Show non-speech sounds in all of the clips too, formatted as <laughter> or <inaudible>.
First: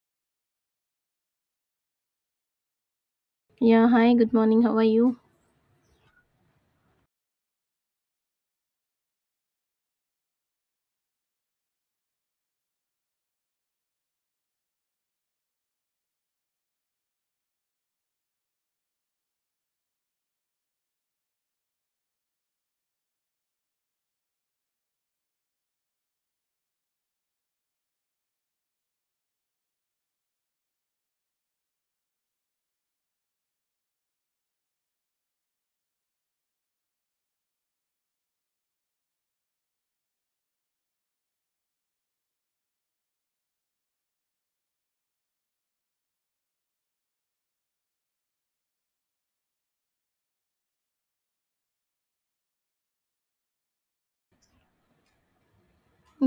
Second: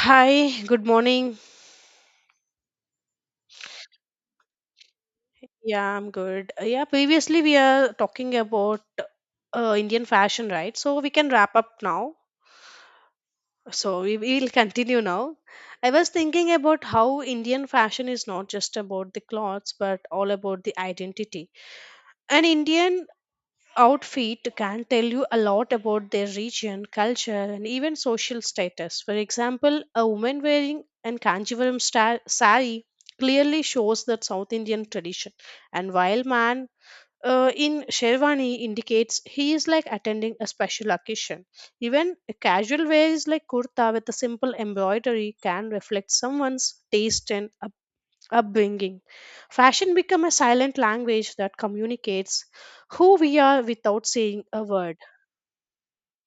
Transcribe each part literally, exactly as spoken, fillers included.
Hi, good morning. Yeah, hi, good morning. How are you? Yeah, I'm good. Uh, Yeah, previously we are talking about uh, Indian fashion, right? So we can wrap up now. So we will continue now. I was thinking about how Indian fashion is not just about the clothes, but all about the identity. An Indian outfit can tell you a lot about their region, culture, and even social status. For example, a woman wearing an Kanjivaram sta- sari clearly shows that South Indian tradition, and while man uh, in Sherwani indicates he is like attending a special occasion. Even a casual wear is like kurta with a simple embroidery can reflect someone's taste and upbringing. Fashion become a silent language that communicates who we are without saying a word.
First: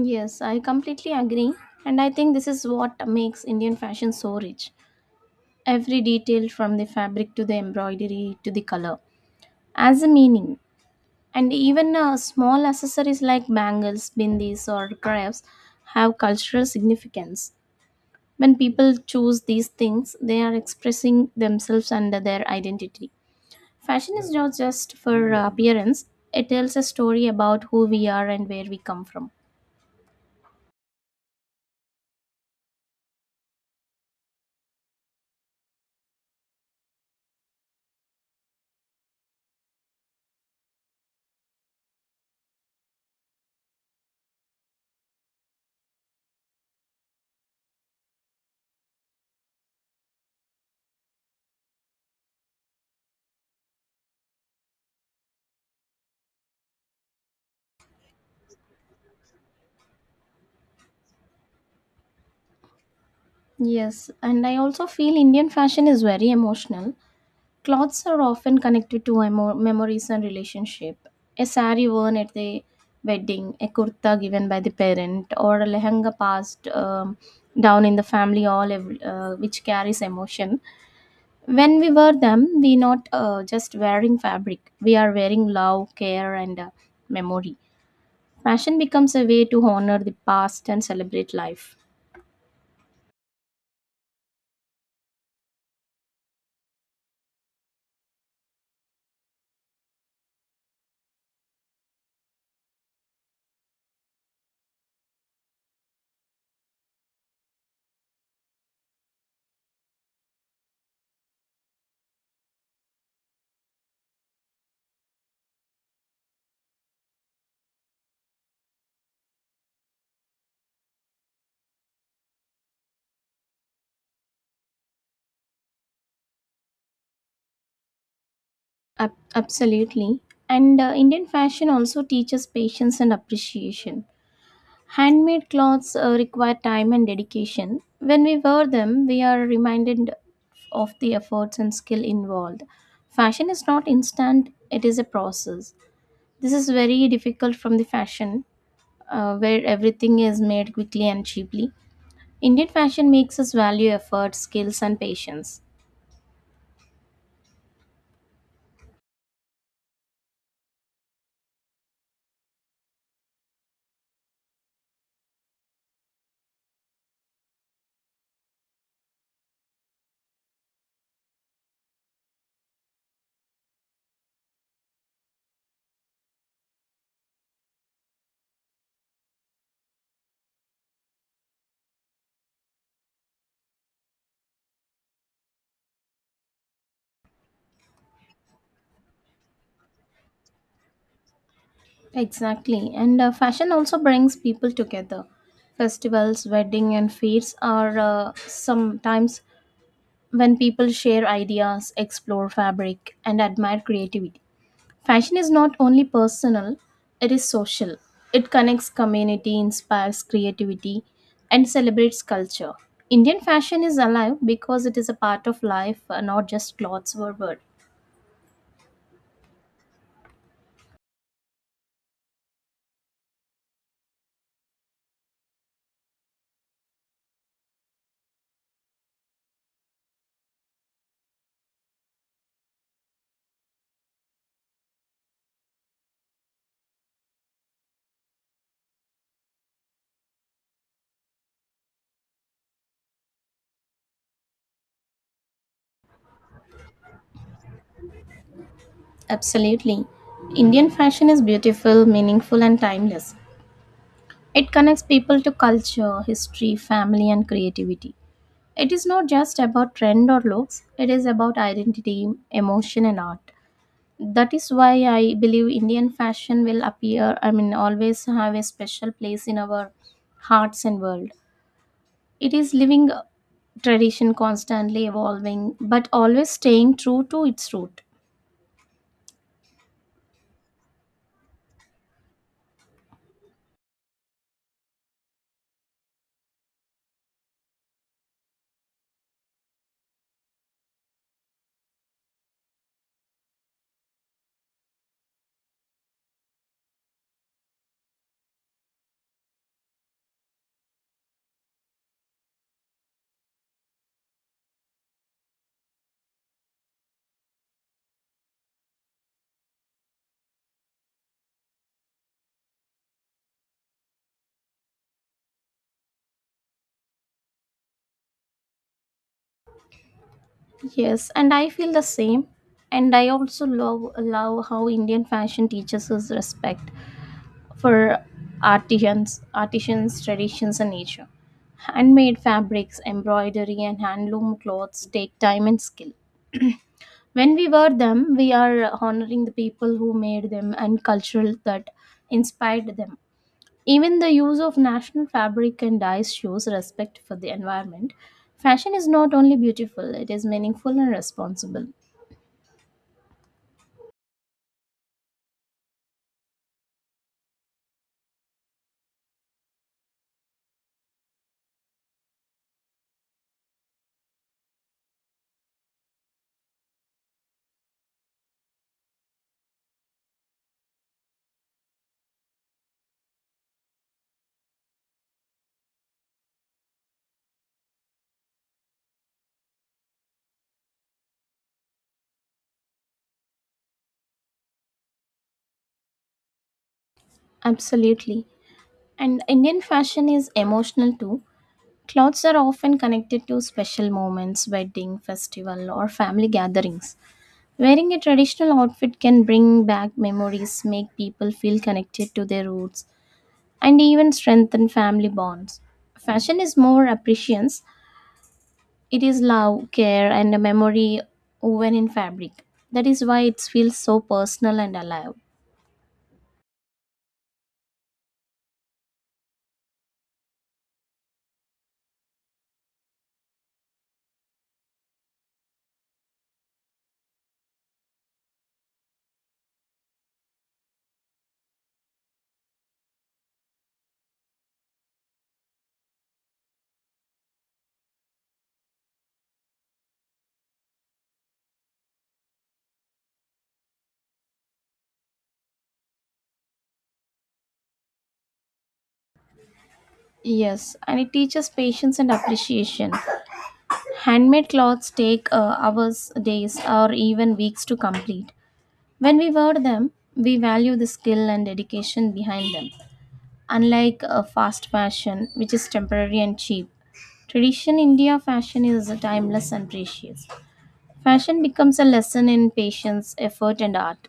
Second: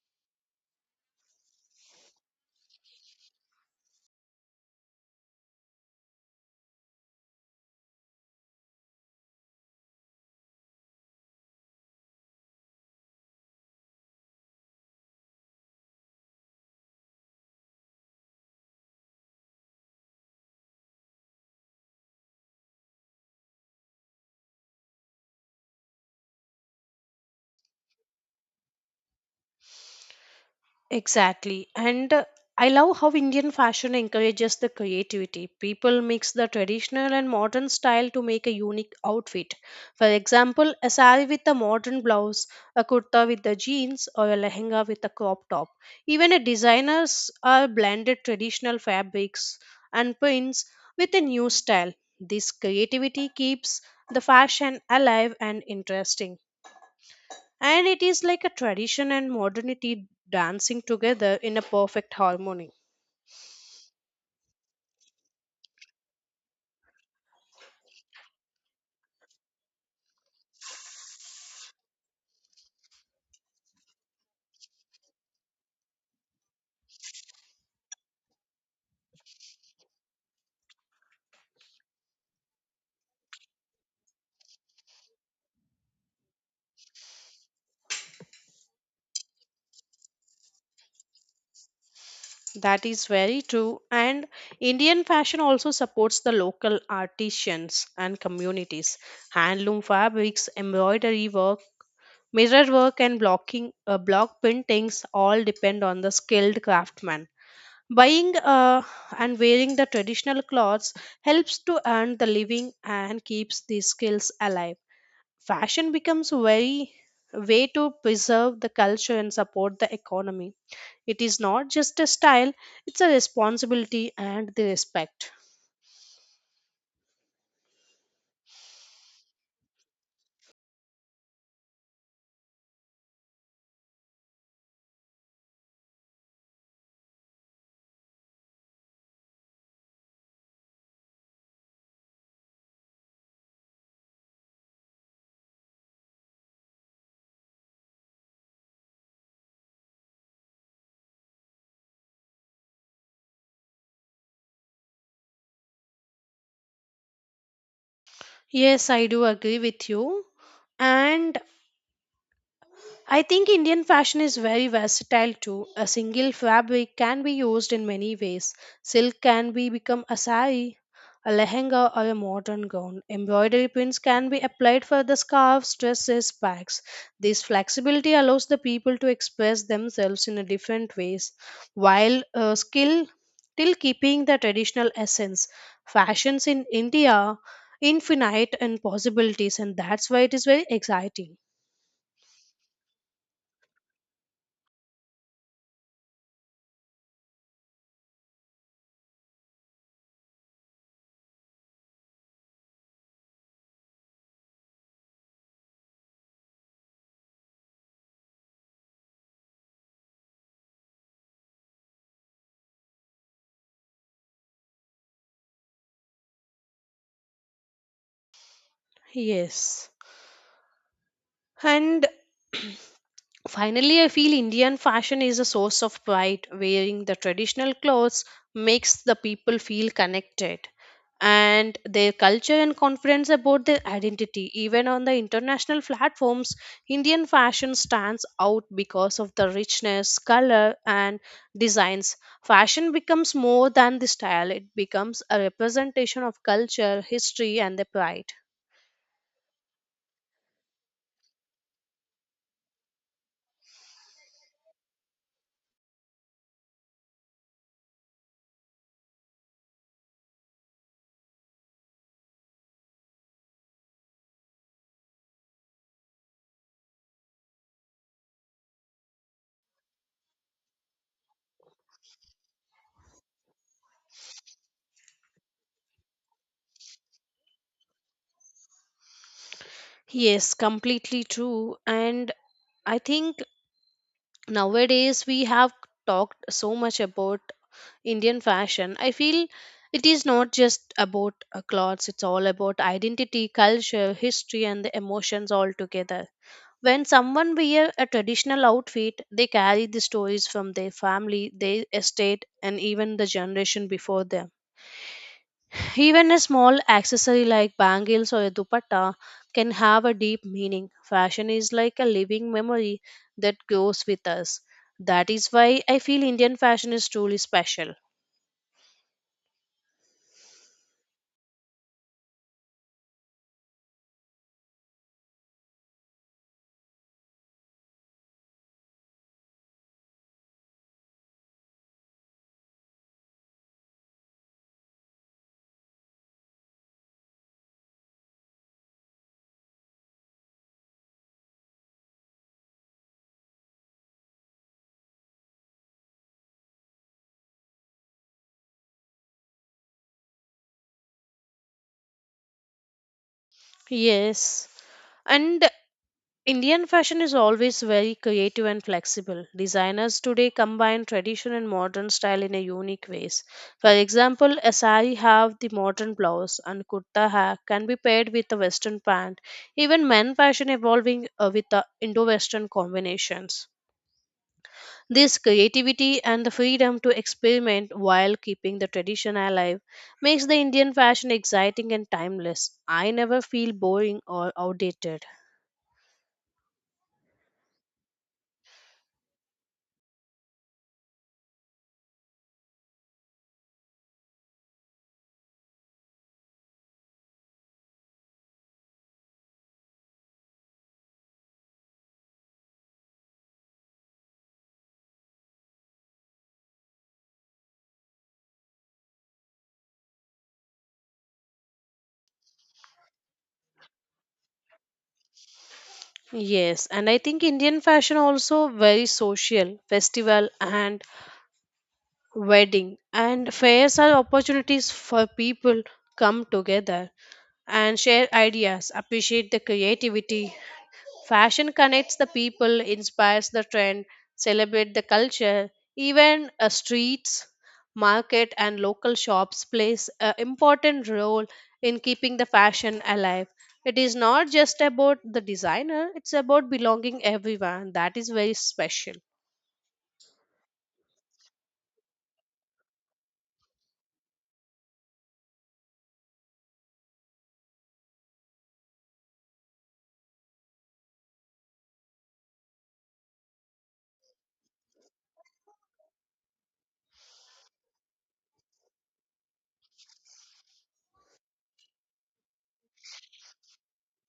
Yes, I completely agree. And I think this is what makes Indian fashion so rich. Every detail from the fabric to the embroidery to the color has a meaning. And even uh, small accessories like bangles, bindis, or crafts have cultural significance. When people choose these things, they are expressing themselves under their identity. Fashion is not just for uh, appearance, it tells a story about who we are and where we come from. Exactly. And uh, I love how Indian fashion encourages the creativity. People mix the traditional and modern style to make a unique outfit. For example, a sari with a modern blouse, a kurta with the jeans, or a lehenga with a crop top. Even a designers are blended traditional fabrics and prints with a new style. This creativity keeps the fashion alive and interesting and it is like a tradition and modernity dancing together in a perfect harmony. Yes, and I also feel Indian fashion is very emotional. Clothes are often connected to emo- memories and relationship. A sari worn at the wedding, a kurta given by the parent, or a lehenga passed um, down in the family, all ev- uh, which carries emotion. When we wear them, we not uh, just wearing fabric; we are wearing love, care, and uh, memory. Fashion becomes a way to honor the past and celebrate life. That is very true and indian fashion also supports the local artisans and communities. Handloom fabrics embroidery work mirror work and blocking uh, block paintings all depend on the skilled craftsman buying uh, and wearing the traditional clothes helps to earn the living and keeps the skills alive. Fashion becomes a very way to preserve the culture and support the economy. It is not just a style, it's a responsibility and the respect. Ab- absolutely. And uh, Indian fashion also teaches patience and appreciation. Handmade clothes uh, require time and dedication. When we wear them, we are reminded of the efforts and skill involved. Fashion is not instant, it is a process. This is very difficult from the fashion, uh, where everything is made quickly and cheaply. Indian fashion makes us value effort, skills, and patience. Yes, I do agree with you. And I think Indian fashion is very versatile too. A single fabric can be used in many ways. Silk can be become a sari, a lehenga or a modern gown. Embroidery pins can be applied for the scarves, dresses, bags. This flexibility allows the people to express themselves in a different ways while uh, skill still keeping the traditional essence. Fashions in India infinite and possibilities and that's why it is very exciting. Exactly. And uh, fashion also brings people together. Festivals, wedding and fairs are uh, sometimes when people share ideas, explore fabric and admire creativity. Fashion is not only personal, it is social. It connects community, inspires creativity and celebrates culture. Indian fashion is alive because it is a part of life, uh, not just clothes or words. Yes. And <clears throat> finally, I feel Indian fashion is a source of pride. Wearing the traditional clothes makes the people feel connected and their culture and confidence about their identity. Even on the international platforms, Indian fashion stands out because of the richness, color, and designs. Fashion becomes more than the style, it becomes a representation of culture, history, and the pride. Absolutely. Indian fashion is beautiful, meaningful, and timeless. It connects people to culture, history, family, and creativity. It is not just about trend or looks, it is about identity, emotion, and art. That is why I believe Indian fashion will appear, I mean, always have a special place in our hearts and world. It is living tradition, constantly evolving, but always staying true to its root. Yes, completely true. And I think nowadays we have talked so much about indian fashion. I feel it is not just about uh, clothes, it's all about identity, culture, history, and the emotions all together. When someone wear a traditional outfit, they carry the stories from their family, their estate, and even the generation before them. Even a small accessory like bangles or a dupatta can have a deep meaning. Fashion is like a living memory that grows with us. That is why I feel Indian fashion is truly special. Yes, and I feel the same. And I also love love how Indian fashion teaches us respect for artisans, artisans, traditions, and nature. Handmade fabrics, embroidery, and handloom clothes take time and skill. When we wear them, we are honoring the people who made them and cultural that inspired them. Even the use of national fabric and dyes shows respect for the environment. Fashion is not only beautiful, it is meaningful and responsible. Yes. And Indian fashion is always very creative and flexible. Designers today combine tradition and modern style in a unique ways. For example, a sari have the modern blouse and kurta ha can be paired with a western pant. Even men fashion evolving uh, with the Indo-Western combinations. This creativity and the freedom to experiment while keeping the tradition alive makes the Indian fashion exciting and timeless. I never feel boring or outdated. Absolutely. And Indian fashion is emotional too. Clothes are often connected to special moments, wedding, festival, or family gatherings. Wearing a traditional outfit can bring back memories, make people feel connected to their roots, and even strengthen family bonds. Fashion is more appreciance, it is love, care, and a memory woven in fabric. That is why it feels so personal and alive. Yes, and I think Indian fashion also very social. Festival and wedding and fairs are opportunities for people come together and share ideas, appreciate the creativity. Fashion connects the people, inspires the trend, celebrate the culture. Even uh, streets, market, and local shops plays an important role in keeping the fashion alive. It is not just about the designer; it's about belonging everyone. That is very special. Yes, and it teaches patience and appreciation. Handmade clothes take uh, hours, days, or even weeks to complete. When we wear them, we value the skill and dedication behind them. Unlike a fast fashion, which is temporary and cheap, tradition India fashion is timeless and precious. Fashion becomes a lesson in patience, effort, and art.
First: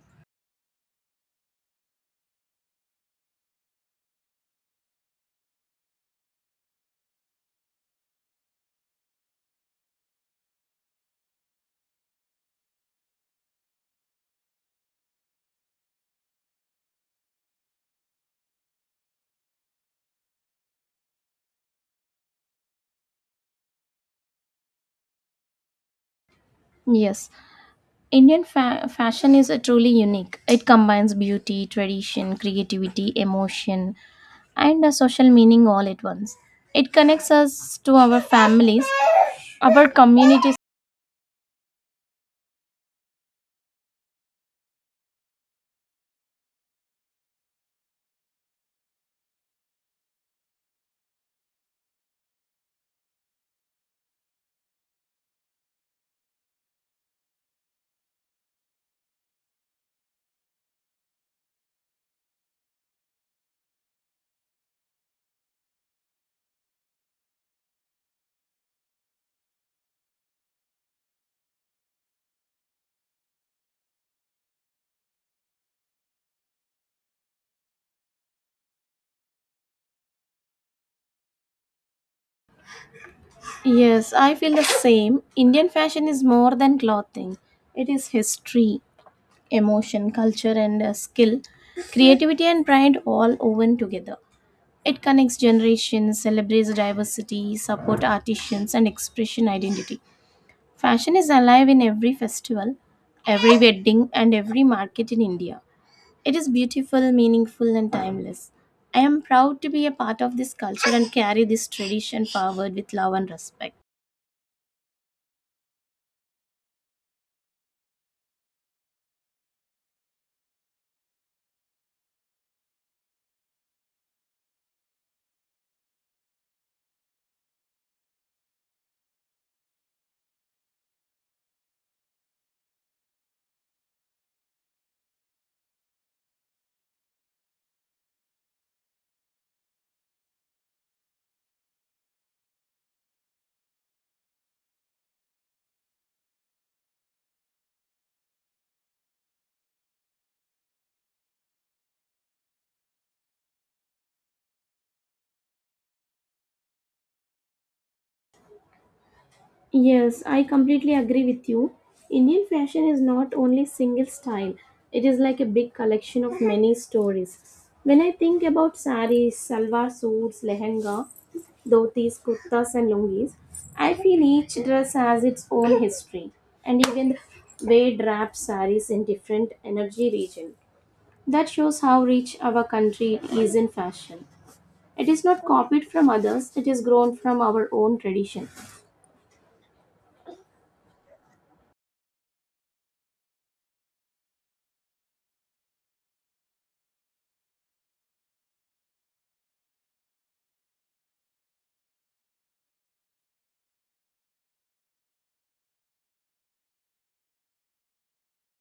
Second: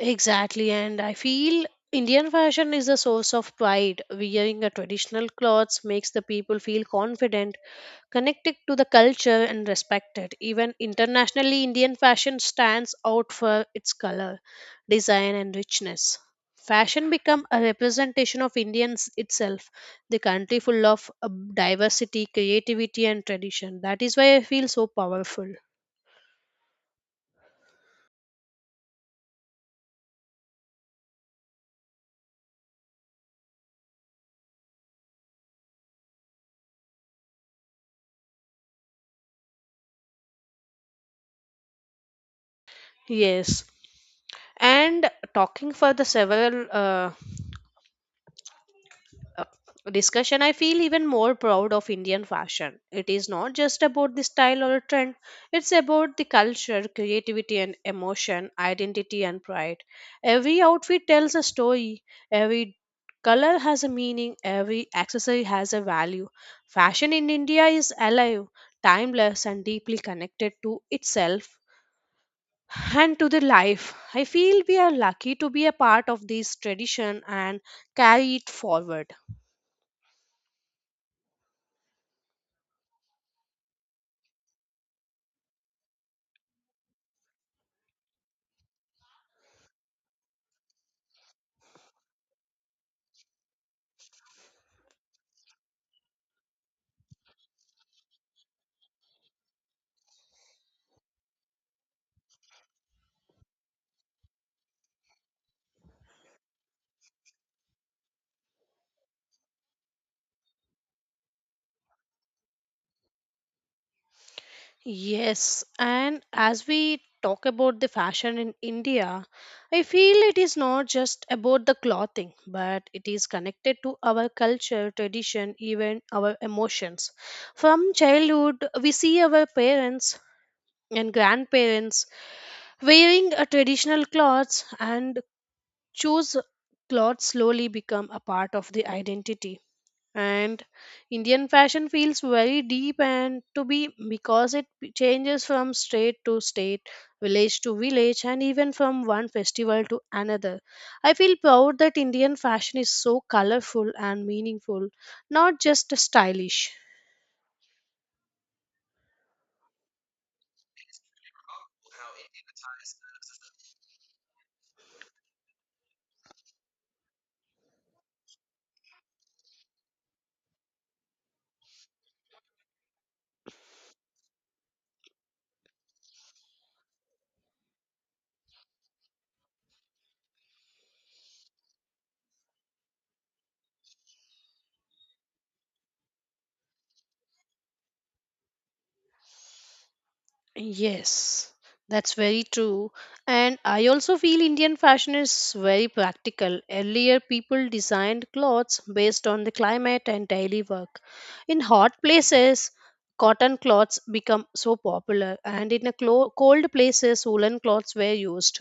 Exactly, and I feel Indian fashion is a source of pride. Wearing a traditional clothes makes the people feel confident, connected to the culture and respected. Even internationally, Indian fashion stands out for its color, design, and richness. Fashion become a representation of Indians itself, the country full of uh, diversity, creativity, and tradition. That is why I feel so powerful. Yes, Indian fa- fashion is uh, truly unique. It combines beauty, tradition, creativity, emotion, and a social meaning all at once. It connects us to our families, our communities. Yes, and talking for the several uh, uh, discussion, I feel even more proud of Indian fashion. It is not just about the style or trend, it's about the culture, creativity, and emotion, identity, and pride. Every outfit tells a story, every color has a meaning, every accessory has a value. Fashion in India is alive, timeless, and deeply connected to itself and to the life. I feel we are lucky to be a part of this tradition and carry it forward. Yes, I feel the same. Indian fashion is more than clothing, it is history, emotion, culture, and uh, skill, creativity, and pride all woven together. It connects generations, celebrates diversity, support artisans, and expression identity. Fashion is alive in every festival, every wedding, and every market in India. It is beautiful, meaningful, and timeless. I am proud to be a part of this culture and carry this tradition forward with love and respect. Yes, and as we talk about the fashion in India, I feel it is not just about the clothing, but it is connected to our culture, tradition, even our emotions. From childhood, we see our parents and grandparents wearing a traditional clothes and choose clothes slowly become a part of the identity. And indian fashion feels very deep and to be because it p- changes from state to state, village to village, and even from one festival to another. I feel proud that indian fashion is so colorful and meaningful, not just stylish. Yes, I completely agree with you. Indian fashion is not only single style, it is like a big collection of many stories. When I think about saris, salwar suits, lehenga, dhotis, kurtas, and lungis, I feel each dress has its own history, and even the way wrapped saris in different energy region. That shows how rich our country is in fashion. It is not copied from others; it is grown from our own tradition. Yes, that's very true. And I also feel Indian fashion is very practical. Earlier, people designed clothes based on the climate and daily work. In hot places, cotton cloths become so popular, and in a clo- cold places, woolen cloths were used.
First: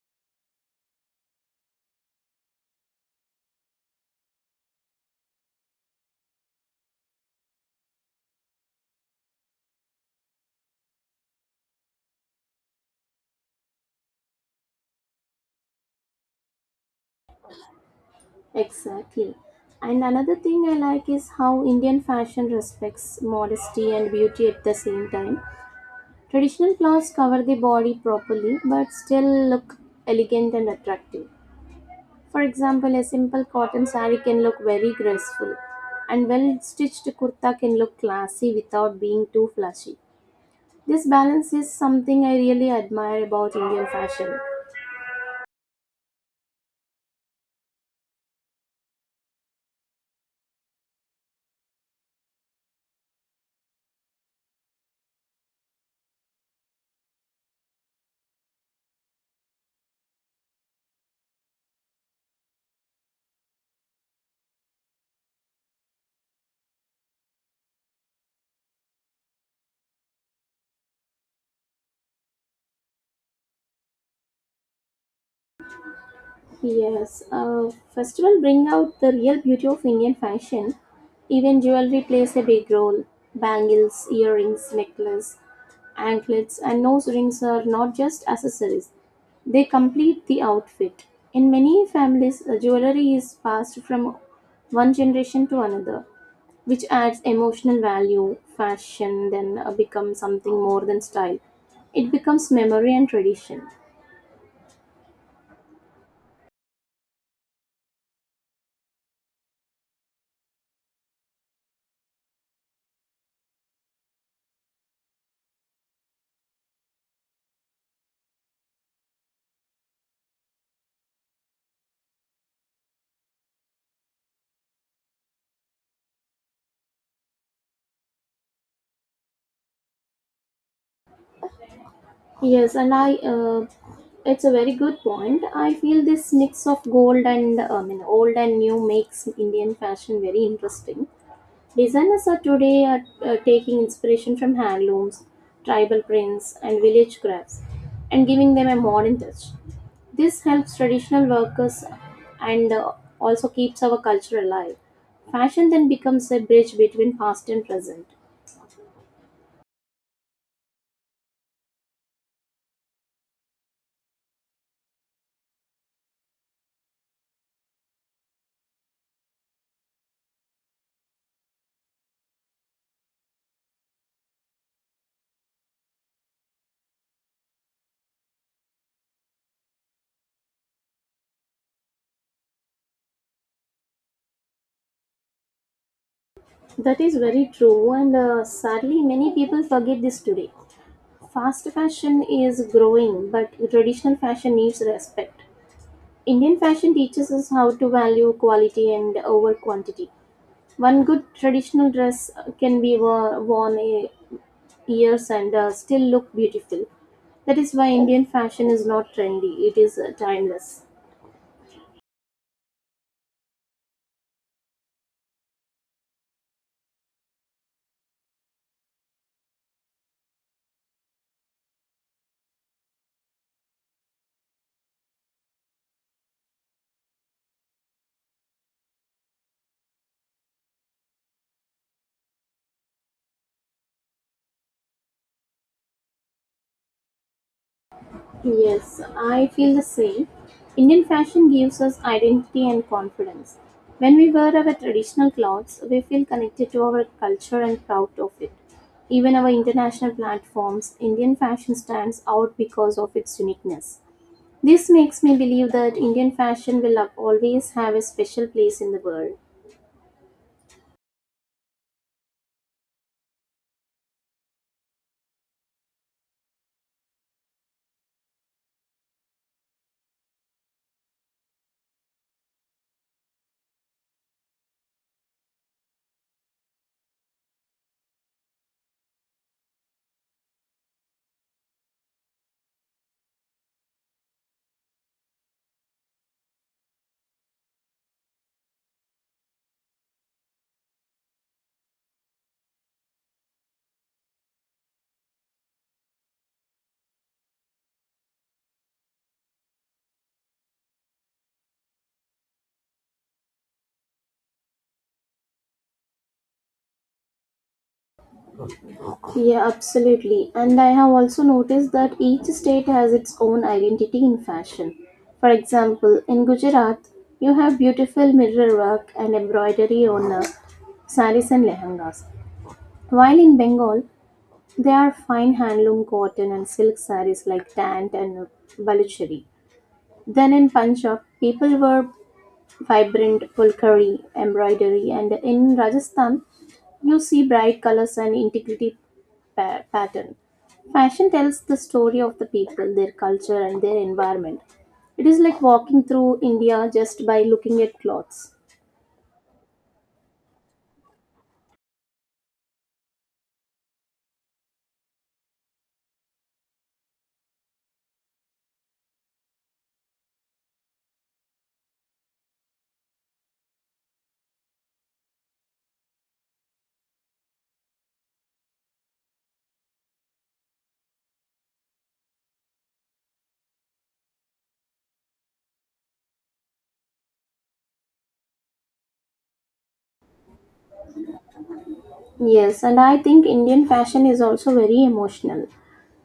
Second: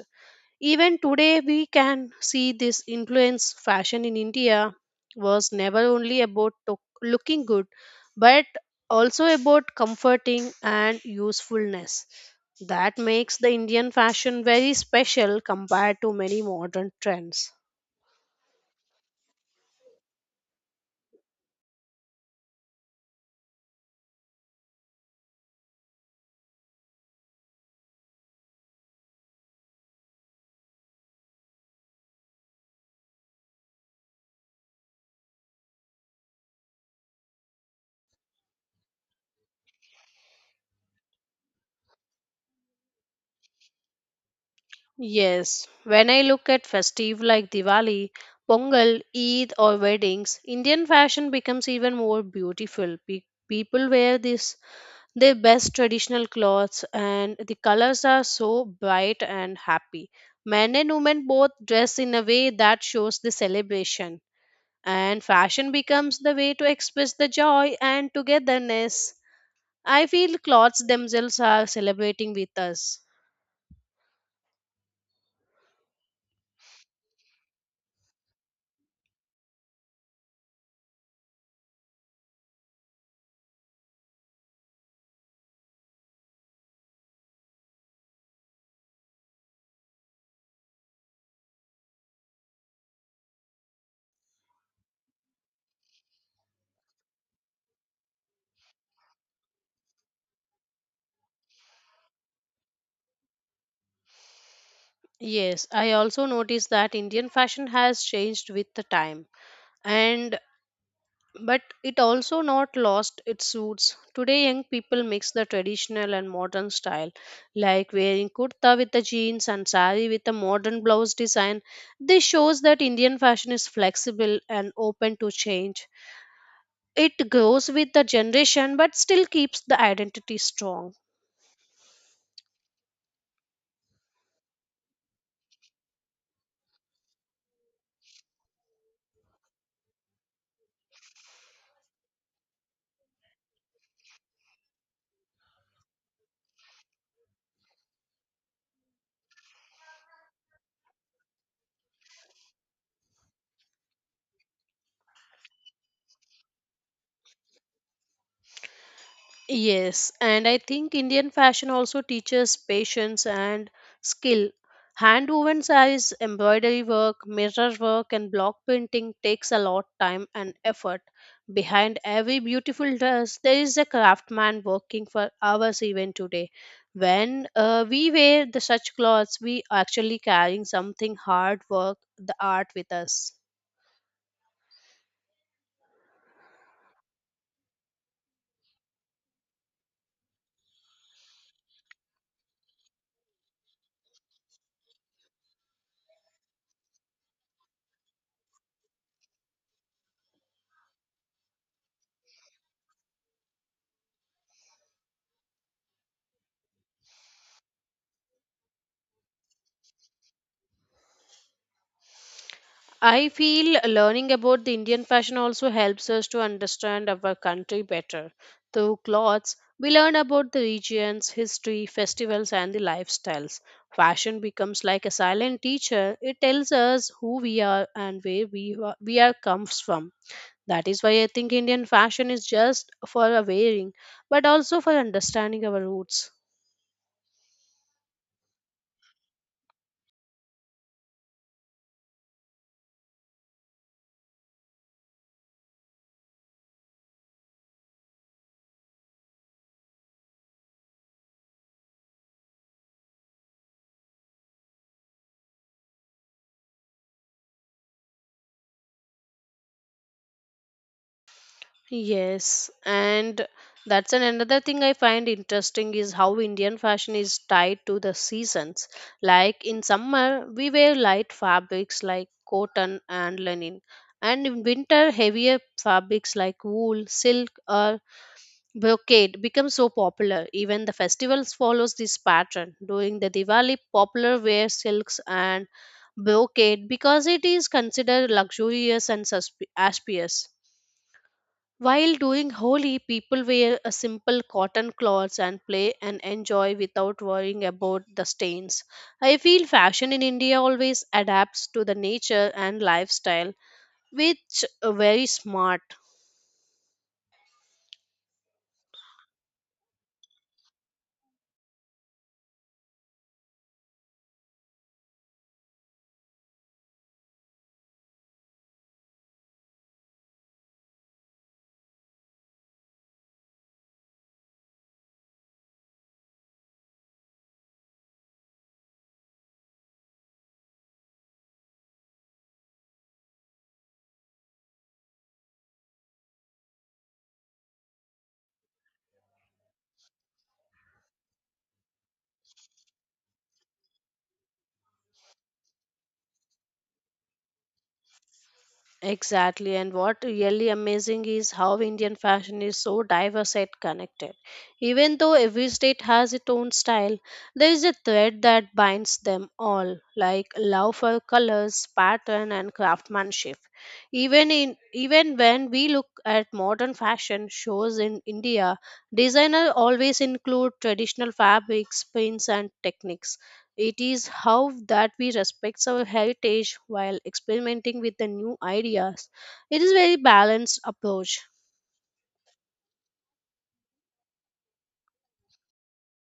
Even today, we can see this influence. Fashion in India was never only about to- looking good, but also about comforting and usefulness. That makes the Indian fashion very special compared to many modern trends. Exactly. And another thing I like is how Indian fashion respects modesty and beauty at the same time. Traditional clothes cover the body properly but still look elegant and attractive. For example, a simple cotton saree can look very graceful, and well stitched kurta can look classy without being too flashy. This balance is something I really admire about Indian fashion. Yes, when I look at festive like Diwali, Pongal, Eid, or weddings, Indian fashion becomes even more beautiful. Pe- people wear these. They best traditional clothes and the colors are so bright and happy. Men and women both dress in a way that shows the celebration, and fashion becomes the way to express the joy and togetherness. I feel clothes themselves are celebrating with us. Yes, uh, festival bring out the real beauty of Indian fashion. Even jewelry plays a big role. Bangles, earrings, necklace, anklets, and nose rings are not just accessories. They complete the outfit. In many families, uh, jewelry is passed from one generation to another, which adds emotional value. Fashion then uh, becomes something more than style. It becomes memory and tradition. Yes, I also noticed that Indian fashion has changed with the time and but it also not lost its roots. Today, young people mix the traditional and modern style, like wearing kurta with the jeans and sari with a modern blouse design. This shows that Indian fashion is flexible and open to change. It grows with the generation but still keeps the identity strong. Yes, and I, uh, it's a very good point. I feel this mix of gold and, uh, I mean, old and new makes Indian fashion very interesting. Designers are today are, uh, taking inspiration from handlooms, tribal prints, and village crafts and giving them a modern touch. This helps traditional workers and uh, also keeps our culture alive. Fashion then becomes a bridge between past and present. Yes, and I think Indian fashion also teaches patience and skill. Hand woven sarees, embroidery work, mirror work, and block painting takes a lot time and effort. Behind every beautiful dress, there is a craftsman working for hours even today. When uh, we wear the such clothes, we actually carrying something hard work, the art with us. That is very true, and uh, sadly, many people forget this today. Fast fashion is growing, but traditional fashion needs respect. Indian fashion teaches us how to value quality and over quantity. One good traditional dress can be wo- worn a- years and uh, still look beautiful. That is why Indian fashion is not trendy, it is uh, timeless. I feel learning about the Indian fashion also helps us to understand our country better. Through clothes, we learn about the regions, history, festivals, and the lifestyles. Fashion becomes like a silent teacher. It tells us who we are and where we wa- we are comes from. That is why I think Indian fashion is just for a wearing, but also for understanding our roots. Yes, I feel the same. Indian fashion gives us identity and confidence. When we wear our traditional clothes, we feel connected to our culture and proud of it. Even our international platforms, Indian fashion stands out because of its uniqueness. This makes me believe that Indian fashion will always have a special place in the world. Yes, and that's an another thing I find interesting is how Indian fashion is tied to the seasons. Like in summer, we wear light fabrics like cotton and linen, and in winter, heavier fabrics like wool, silk, or brocade become so popular. Even the festivals follows this pattern. During the Diwali, popular wear silks and brocade because it is considered luxurious and suspi- auspicious while doing Holi, people wear a simple cotton clothes and play and enjoy without worrying about the stains. I feel fashion in India always adapts to the nature and lifestyle, which are very smart. Yeah, absolutely. And I have also noticed that each state has its own identity in fashion. For example, in Gujarat, you have beautiful mirror work and embroidery on uh, saris and lehengas. While in Bengal, there are fine handloom cotton and silk saris like tant and baluchari. Then in Punjab, people wear vibrant pulkari embroidery, and in Rajasthan, you see bright colors and integrity pa- pattern. Fashion tells the story of the people, their culture, and their environment. It is like walking through India just by looking at clothes. Exactly, and what really amazing is how Indian fashion is so diverse and connected. Even though every state has its own style, there is a thread that binds them all, like love for colors, pattern, and craftsmanship. Even in even when we look at modern fashion shows in India, designers always include traditional fabrics, prints, and techniques. It is how that we respect our heritage while experimenting with the new ideas. It is very balanced approach. Yes, and I think Indian fashion is also very emotional.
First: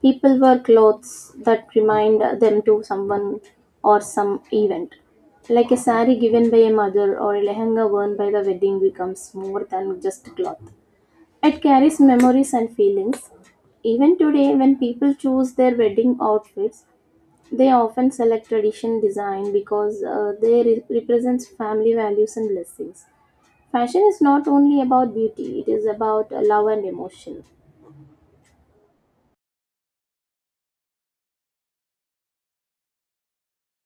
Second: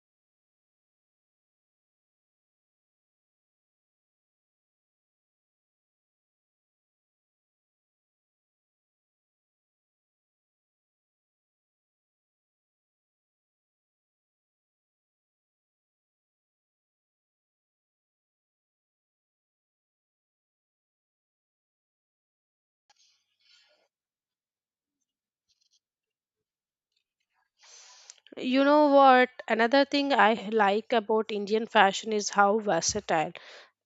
People wear clothes that remind them to someone or some event. Like a sari given by a mother or a lehenga worn by the wedding becomes more than just cloth. It carries memories and feelings. Even today, when people choose their wedding outfits, they often select tradition design because uh, they re- represents family values and blessings. Fashion is not only about beauty; it is about uh, love and emotion. You know what? Another thing I like about Indian fashion is how versatile.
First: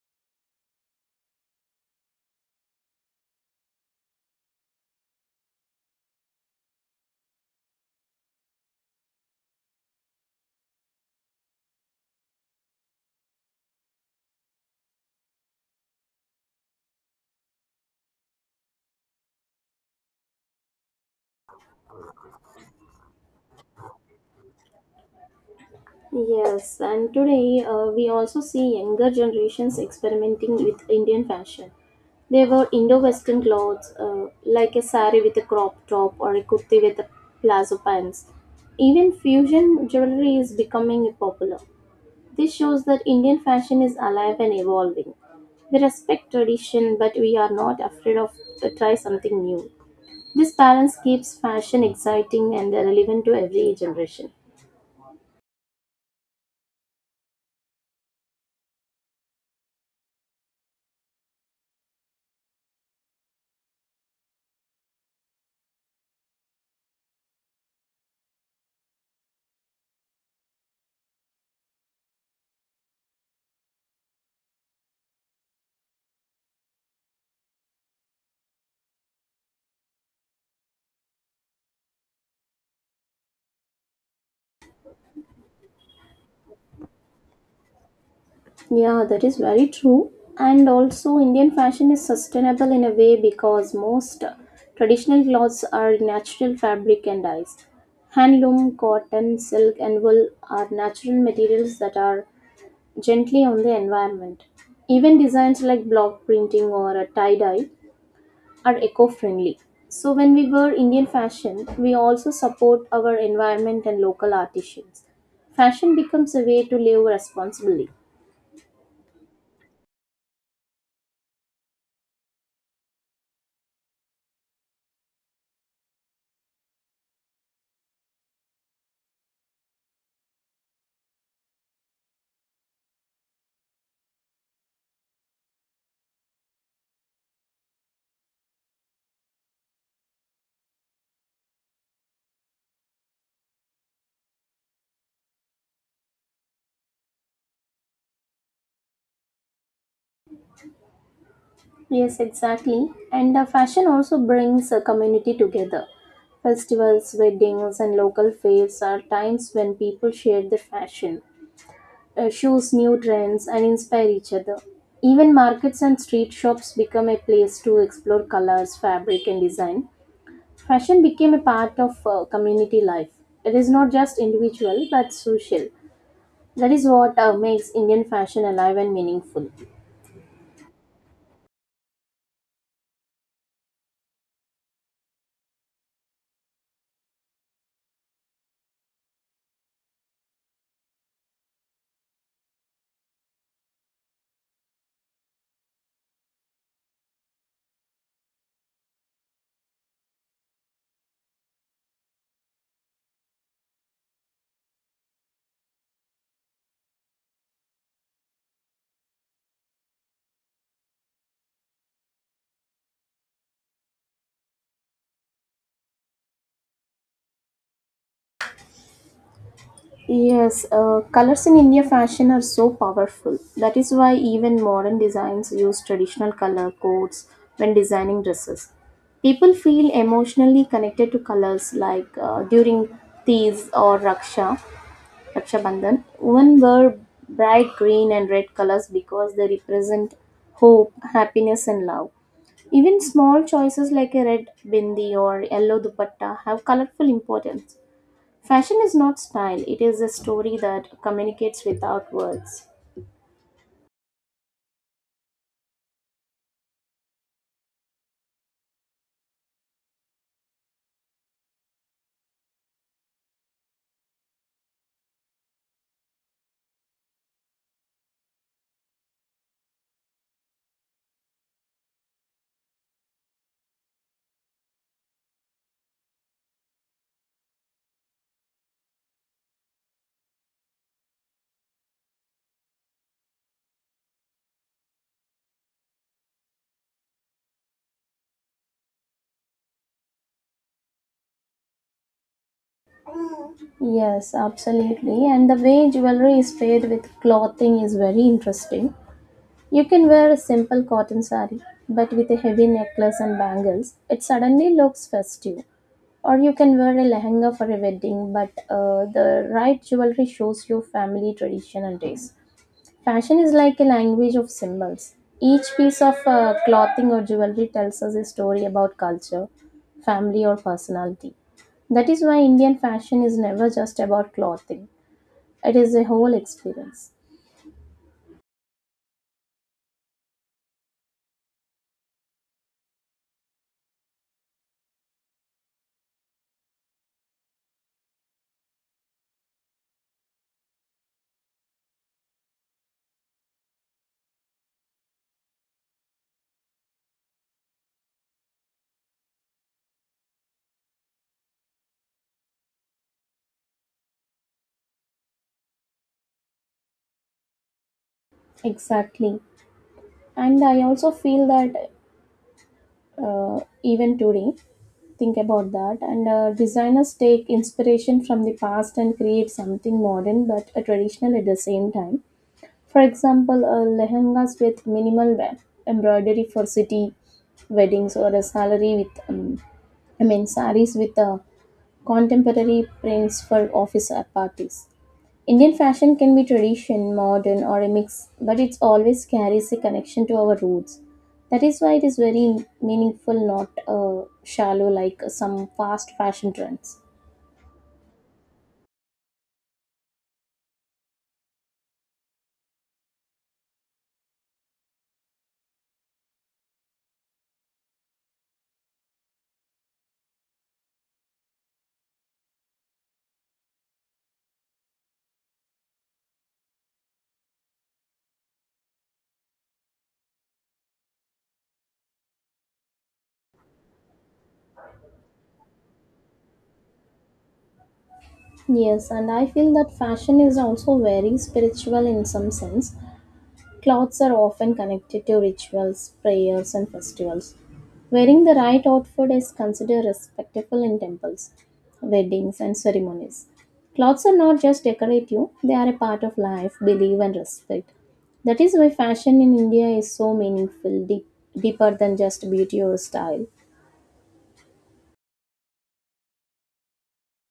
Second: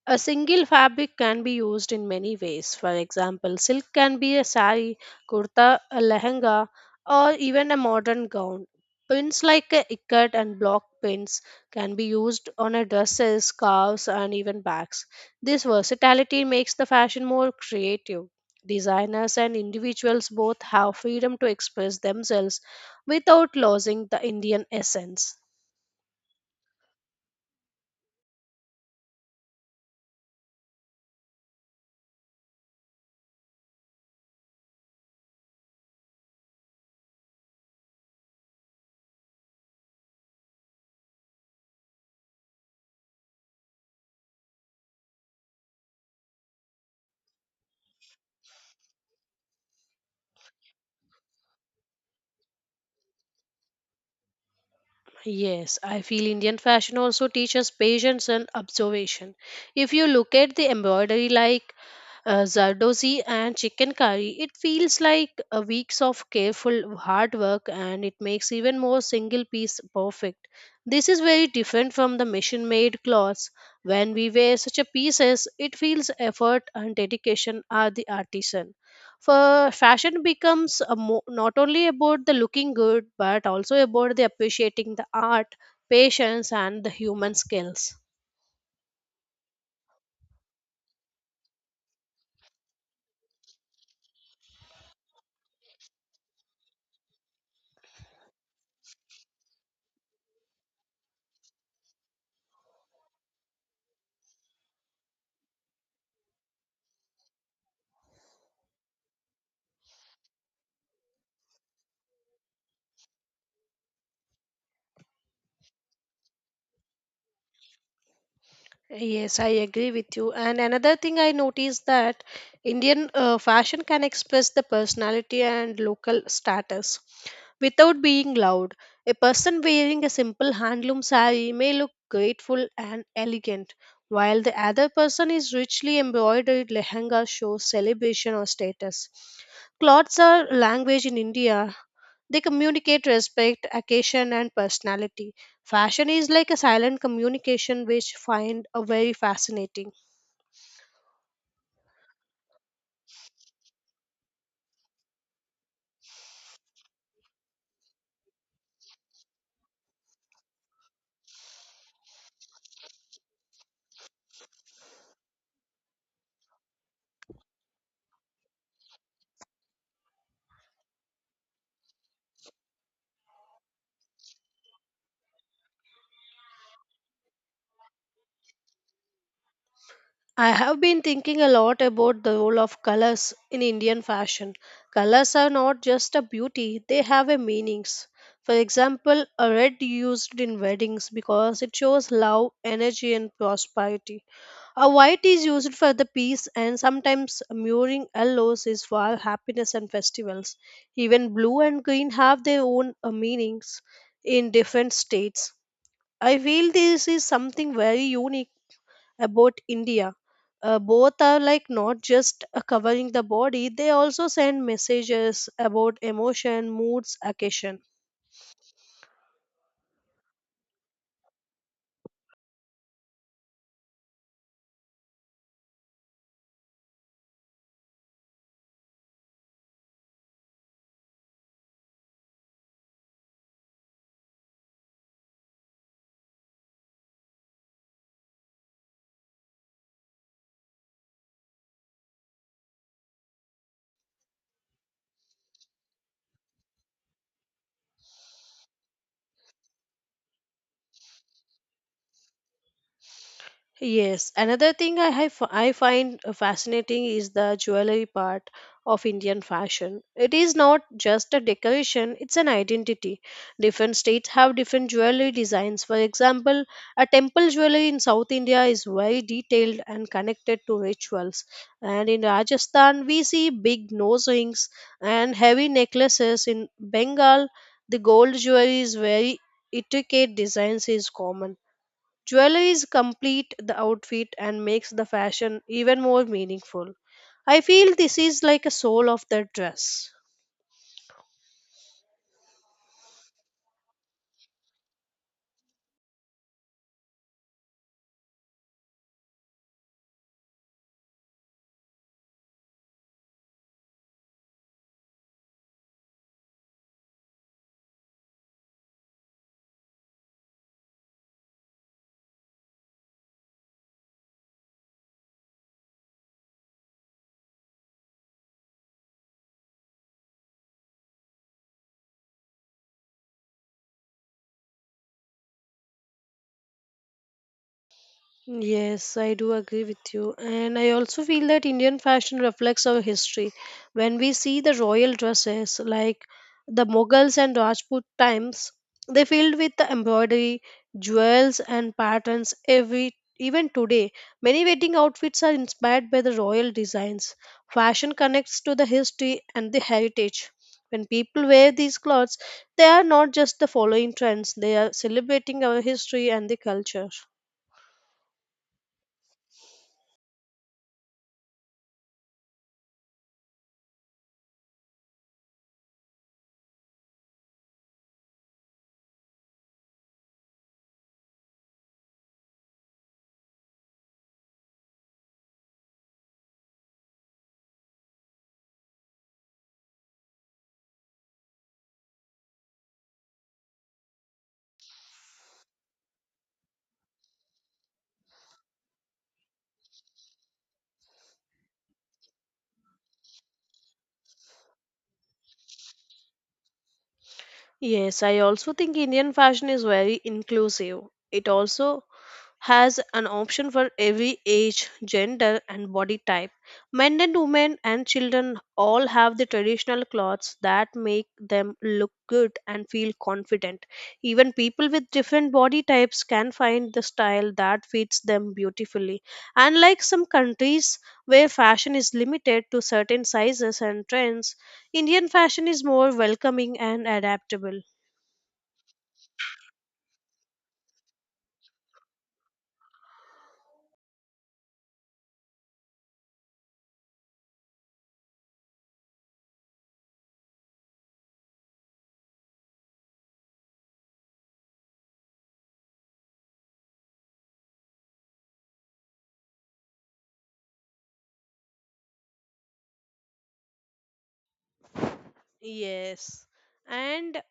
A single fabric can be used in many ways. For example, silk can be a sari, kurta, a lehenga, or even a modern gown. Pins like a ikat and block pins can be used on a dresses, scarves, and even bags. This versatility makes the fashion more creative. Designers and individuals both have freedom to express themselves without losing the Indian essence. Yes, and today uh, we also see younger generations experimenting with Indian fashion. They wear Indo-Western clothes uh, like a sari with a crop top or a kurti with a palazzo pants. Even fusion jewelry is becoming popular. This shows that Indian fashion is alive and evolving. We respect tradition, but we are not afraid of to try something new. This balance keeps fashion exciting and relevant to every generation. Yes, I feel Indian fashion also teaches patience and observation. If you look at the embroidery like uh, zardozi and chicken curry. It feels like a weeks of careful hard work and it makes even more single piece perfect. This is very different from the machine made clothes. When we wear such a pieces, it feels effort and dedication are the artisan. For fashion becomes a mo- not only about the looking good but also about the appreciating the art, patience and the human skills. Yeah, that is very true. And also, Indian fashion is sustainable in a way because most traditional clothes are natural fabric and dyes. Handloom, cotton, silk, and wool are natural materials that are gently on the environment. Even designs like block printing or a tie dye are eco friendly. So, when we wear Indian fashion, we also support our environment and local artisans. Fashion becomes a way to live responsibly. Yes, I agree with you. And another thing I noticed that Indian uh, fashion can express the personality and local status without being loud. A person wearing a simple handloom saree may look grateful and elegant, while the other person is richly embroidered lehenga shows celebration or status. Clothes are language in India. They communicate respect, occasion, and personality. Fashion is like a silent communication which find a very fascinating. Yes, exactly. And uh, fashion also brings a community together. Festivals, weddings, and local fairs are times when people share their fashion, uh, shows new trends, and inspire each other. Even markets and street shops become a place to explore colors, fabric, and design. Fashion became a part of uh, community life. It is not just individual but social. That is what uh, makes Indian fashion alive and meaningful. I have been thinking a lot about the role of colors in Indian fashion. Colors are not just a beauty, they have a meanings. For example, a red used in weddings because it shows love, energy and prosperity. A white is used for the peace and sometimes mirroring yellows is for happiness and festivals. Even blue and green have their own uh, meanings in different states. I feel this is something very unique about India. Uh, both are like not just uh, covering the body, they also send messages about emotion, moods, occasion. Yes, uh, colors in India fashion are so powerful. That is why even modern designs use traditional color codes when designing dresses. People feel emotionally connected to colors like uh, during Tees or Raksha, Raksha Bandhan. Women wear bright green and red colors because they represent hope, happiness, and love. Even small choices like a red bindi or yellow dupatta have colorful importance. Fashion is not style, it is a story that communicates without words. Yes, another thing I have, I find uh, fascinating is the jewelry part of Indian fashion. It is not just a decoration, it's an identity. Different states have different jewelry designs. For example, a temple jewelry in South India is very detailed and connected to rituals. And in Rajasthan, we see big nose rings and heavy necklaces. In Bengal, the gold jewelry is very intricate designs is common Jewelries complete the outfit and makes the fashion even more meaningful. I feel this is like a soul of the dress. Yes, absolutely. And the way jewelry is paired with clothing is very interesting. You can wear a simple cotton saree, but with a heavy necklace and bangles, it suddenly looks festive. Or you can wear a lehenga for a wedding, but uh, the right jewelry shows your family tradition and taste. Fashion is like a language of symbols. Each piece of uh, clothing or jewelry tells us a story about culture, family, or personality. That is why Indian fashion is never just about clothing, it is a whole experience. Yes, I do agree with you. And I also feel that Indian fashion reflects our history. When we see the royal dresses like the Mughals and Rajput times, they filled with the embroidery, jewels and patterns every even today. Many wedding outfits are inspired by the royal designs. Fashion connects to the history and the heritage. When people wear these clothes, they are not just the following trends, they are celebrating our history and the culture. Exactly. And I also feel that uh, even today, think about that. And uh, designers take inspiration from the past and create something modern but uh, traditional at the same time. For example, a lehengas with minimal wa- embroidery for city weddings, or a salary with, um, I mean, saris with uh, contemporary prints for office uh, parties. Indian fashion can be tradition, modern, or a mix, but it always carries a connection to our roots. That is why it is very meaningful, not uh, shallow like some fast fashion trends. Yes, I also think Indian fashion is very inclusive. It also has an option for every age, gender, and body type. Men and women and children all have the traditional clothes that make them look good and feel confident. Even people with different body types can find the style that fits them beautifully. Unlike some countries where fashion is limited to certain sizes and trends, Indian fashion is more welcoming and adaptable. Yes, and I feel that fashion is also very spiritual in some sense. Clothes are often connected to rituals, prayers, and festivals. Wearing the right outfit is considered respectful in temples, weddings, and ceremonies. Clothes are not just decorative, they are a part of life, belief, and respect. That is why fashion in India is so meaningful, deep, deeper than just beauty or style. Yes. And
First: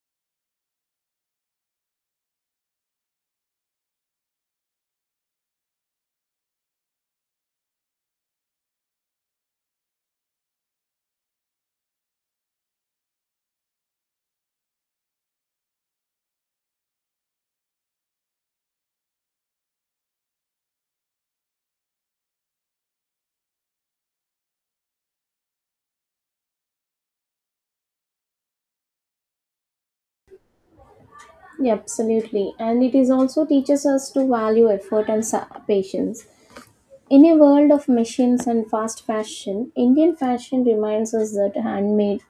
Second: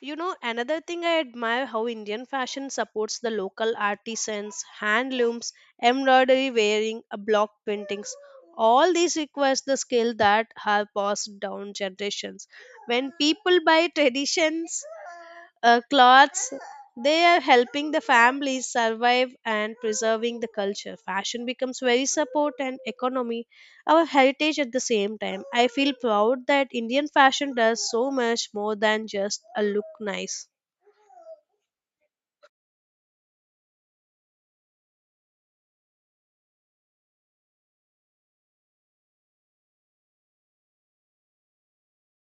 you know, another thing I admire how Indian fashion supports the local artisans, handlooms, embroidery wearing, uh, block paintings. All these requires the skill that have passed down generations. When people buy traditions, uh, cloths, they are helping the families survive and preserving the culture. Fashion becomes very support and economy our heritage at the same time. I feel proud that Indian fashion does so much more than just a look nice. Yeah, absolutely. And it is also teaches us to value effort and sa- patience. In a world of machines and fast fashion, Indian fashion reminds us that handmade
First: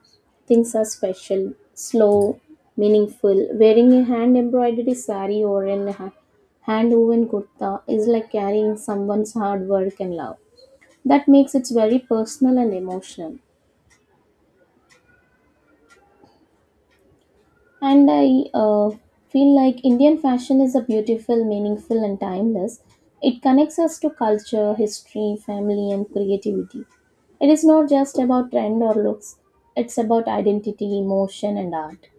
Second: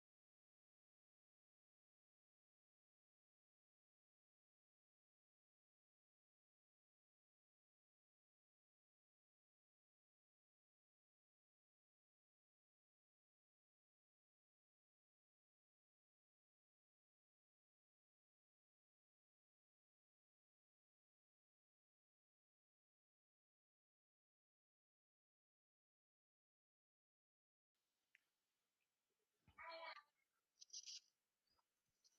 things are special, slow, meaningful. Wearing a hand embroidered sari or a hand woven kurta is like carrying someone's hard work and love. That makes it very personal and emotional. And I uh, feel like Indian fashion is a beautiful, meaningful, and timeless. It connects us to culture, history, family, and creativity. It is not just about trend or looks, it's about identity, emotion, and art.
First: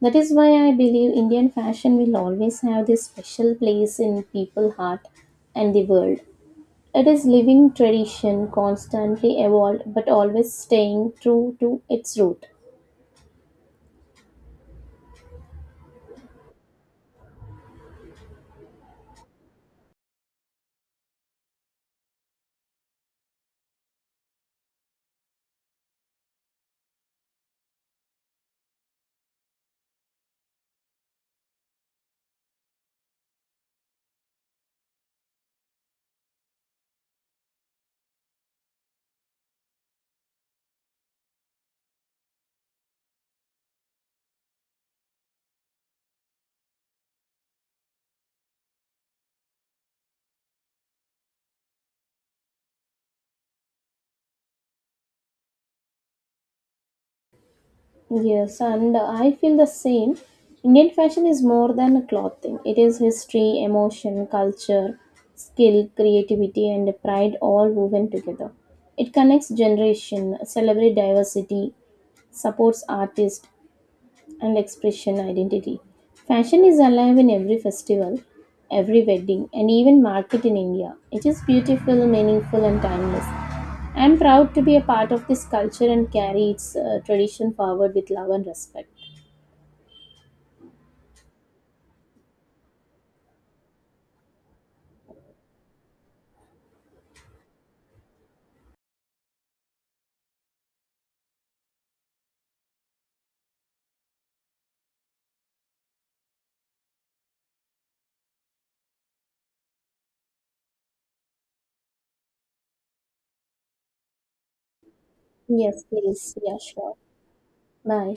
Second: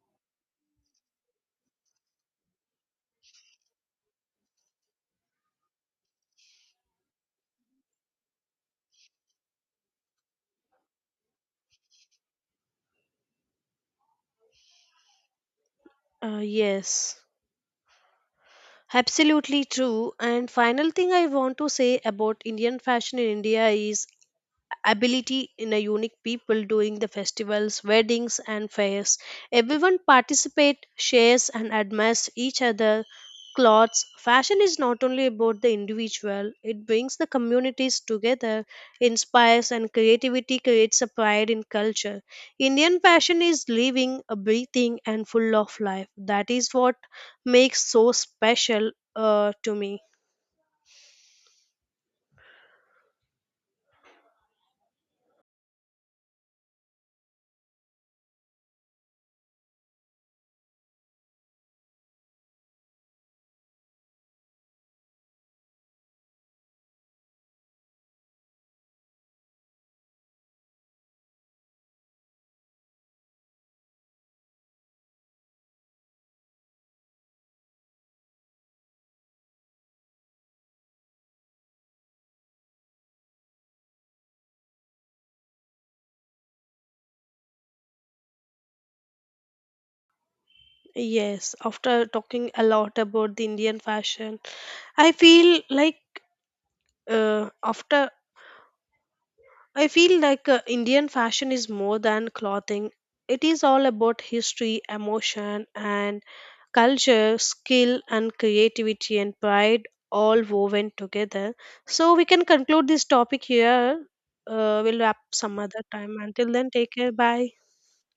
That is why I believe Indian fashion will always have this special place in people's heart and the world. It is living tradition, constantly evolved, but always staying true to its root. Uh, yes, absolutely true. And final thing I want to say about Indian fashion in India is ability in a unique people during the festivals weddings and fairs everyone participate shares and admires each other clothes fashion is not only about the individual it brings the communities together inspires and creativity creates a pride in culture indian fashion is living a breathing and full of life that is what makes so special uh, to me. Yes, and I feel the same. Indian fashion is more than clothing. It is history, emotion, culture, skill, creativity, and pride all woven together. It connects generation, celebrates diversity, supports artists, and expression identity. Fashion is alive in every festival, every wedding, and even market in India. It is beautiful, meaningful, and timeless. I am proud to be a part of this culture and carry its uh, tradition forward with love and respect. Yes, after talking a lot about the indian fashion I feel like uh, after I feel like uh, Indian fashion is more than clothing. It is all about history, emotion, and culture, skill, and creativity and pride all woven together. So we can conclude this topic here. Uh, we'll wrap some other Yes, time. please. Until Yeah, then, take sure. care. Bye. Bye.